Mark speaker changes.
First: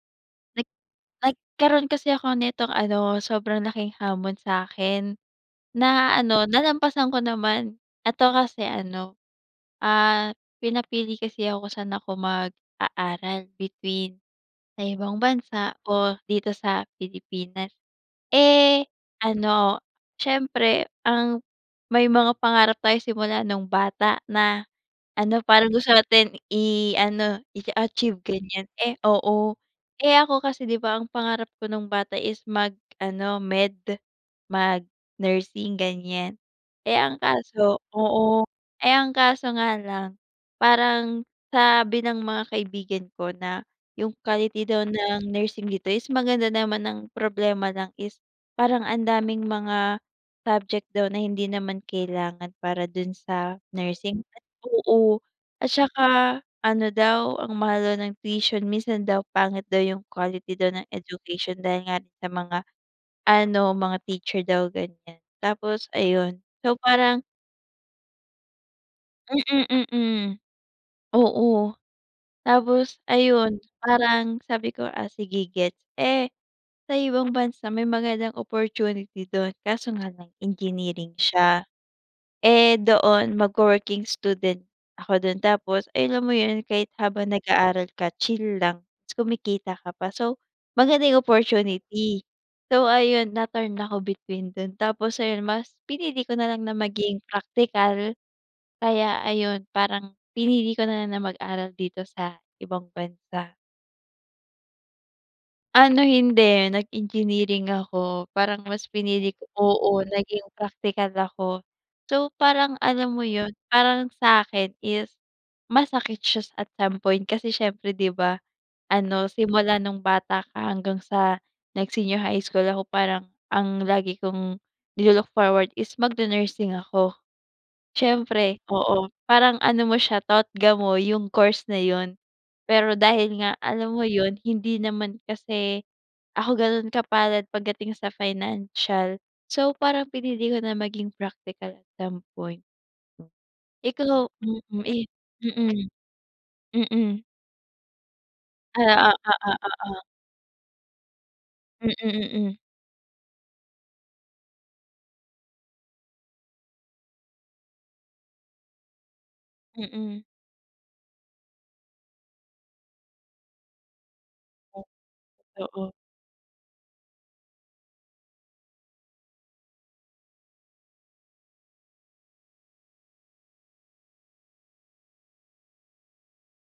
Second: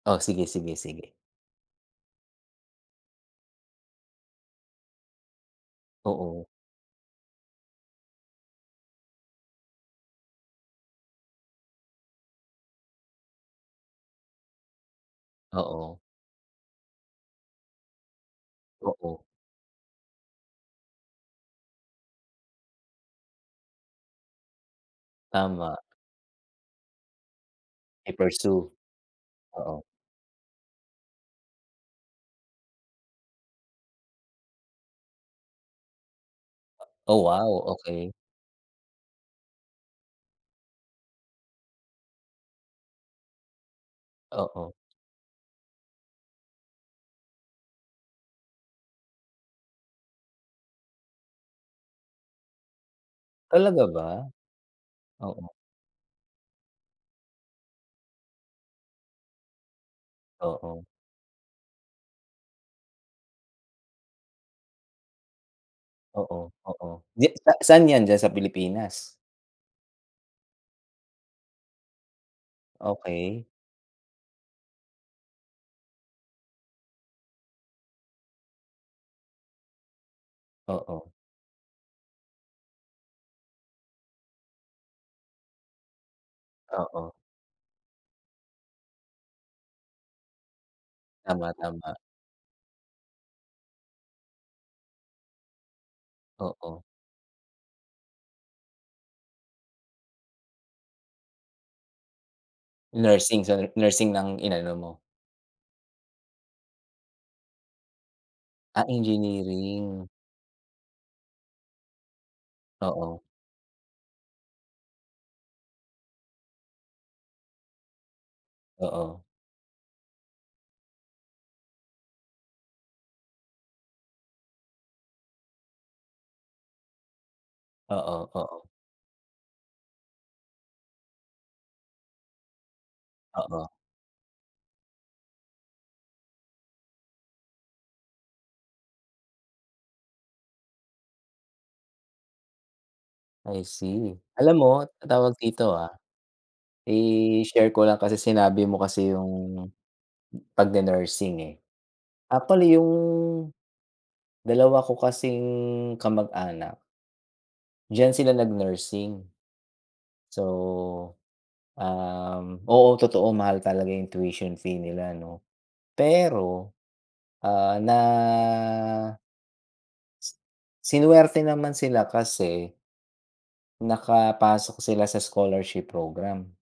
Speaker 1: Oh, sige,
Speaker 2: Nag
Speaker 1: sige, sige.
Speaker 2: Nagkaroon kasi ako nitong ano, sobrang laking hamon sa'kin. Na, ano
Speaker 1: Oo.
Speaker 2: nalampasan ko naman, eto kasi ano, ah, pinapili kasi ako sa'n ako mag-aaral between, sa ibang bansa
Speaker 1: Oo.
Speaker 2: o dito sa Pilipinas. Eh,
Speaker 1: Oo.
Speaker 2: ano, siyempre ang may mga pangarap tayo simula nung bata na ano parang
Speaker 1: Tama.
Speaker 2: gusto natin i-ano, i-achieve ganyan.
Speaker 1: I-pursue,
Speaker 2: Eh oo,
Speaker 1: oo.
Speaker 2: eh ako kasi 'di ba, ang pangarap ko nung bata is mag ano, med mag nursing ganyan. Eh, ang
Speaker 1: Oh wow,
Speaker 2: kaso,
Speaker 1: okey.
Speaker 2: oo, eh, ang kaso nga lang, parang sabi ng mga kaibigan ko na yung quality
Speaker 1: Oo.
Speaker 2: daw ng nursing dito is maganda naman ang problema lang is parang ang daming mga subject daw na hindi naman kailangan para dun sa
Speaker 1: Talaga ba?
Speaker 2: nursing. Oo,
Speaker 1: Oo.
Speaker 2: at 'tsaka ano daw, ang mahal daw ng tuition, minsan daw pangit daw yung quality daw
Speaker 1: Oo.
Speaker 2: ng education dahil nga rin sa mga, ano, mga teacher daw, ganyan. Tapos ayun.
Speaker 1: Oo,
Speaker 2: So
Speaker 1: oo.
Speaker 2: parang.
Speaker 1: Diya sa saan yan, diyan sa Pilipinas?
Speaker 2: Mhm, mhm, oo. Tapos,
Speaker 1: Okay.
Speaker 2: ayun, parang sabi ko "ah, sige gets." Eh, sa ibang bansa may magandang opportunity 'dun. Kaso nga lang
Speaker 1: Oo.
Speaker 2: engineering siya. Eh, doon mag-wo-working student ako 'dun, tapos, eh, alam mo 'yun, kahit
Speaker 1: Oo.
Speaker 2: habang nag-aaral ka chill lang 'tas kumikita ka pa. So, maganda yung
Speaker 1: Tama, tama.
Speaker 2: opportunity. So, ayun na torn ako between dun. Tapos, ayun mas pinili ko nalang na
Speaker 1: Oo.
Speaker 2: maging praktikal, kaya ayun parang, pinili ko nalang na mag-aral dito sa ibang
Speaker 1: Nursing,
Speaker 2: bansa.
Speaker 1: sa nursing nang inano mo.
Speaker 2: Ano, hindi, nag engineering ako, parang
Speaker 1: Ah,
Speaker 2: mas pinili ko, oo,
Speaker 1: engineering.
Speaker 2: naging praktikal ako. So, parang alam
Speaker 1: Oo.
Speaker 2: mo 'yun, parang sa'kin is masakit siya at some point, kasi, siyempre 'di ba,
Speaker 1: Oo.
Speaker 2: ano simula nung bata ka hanggang sa nag senior high school ako parang ang lagi kong ni-lu-look forward is mag nu-nursing ako.
Speaker 1: Oo,
Speaker 2: Siyempre,
Speaker 1: oo.
Speaker 2: oo, parang ano mo siya, totga mo, yung course na 'yun. Pero, dahil nga
Speaker 1: Oo.
Speaker 2: alam mo 'yun hindi naman kasi ako gano'n kapalad pagdating sa financial, so, parang pinili ko na maging praktikal at some point.
Speaker 1: I see.
Speaker 2: Ikaw,
Speaker 1: Alam mo,
Speaker 2: mhm, eh,
Speaker 1: tawag
Speaker 2: mhm.
Speaker 1: dito ah,
Speaker 2: Mhm.
Speaker 1: i-share ko lang, kasi, sinabi mo
Speaker 2: Ah,
Speaker 1: kasi
Speaker 2: oh,
Speaker 1: yung
Speaker 2: oo, oo.
Speaker 1: "pag ne-nursing" eh.
Speaker 2: Mhm, mhm.
Speaker 1: Actually yung dalawa ko kasing kamag-anak. Diyan sila nag nursing.
Speaker 2: Mhm.
Speaker 1: So, um, oo, totoo mahal talaga yung tuition fee nila 'no.
Speaker 2: Oo.
Speaker 1: Pero, ah, na. Si sinuwerte naman sila kasi. Nakapasok sila sa scholarship program.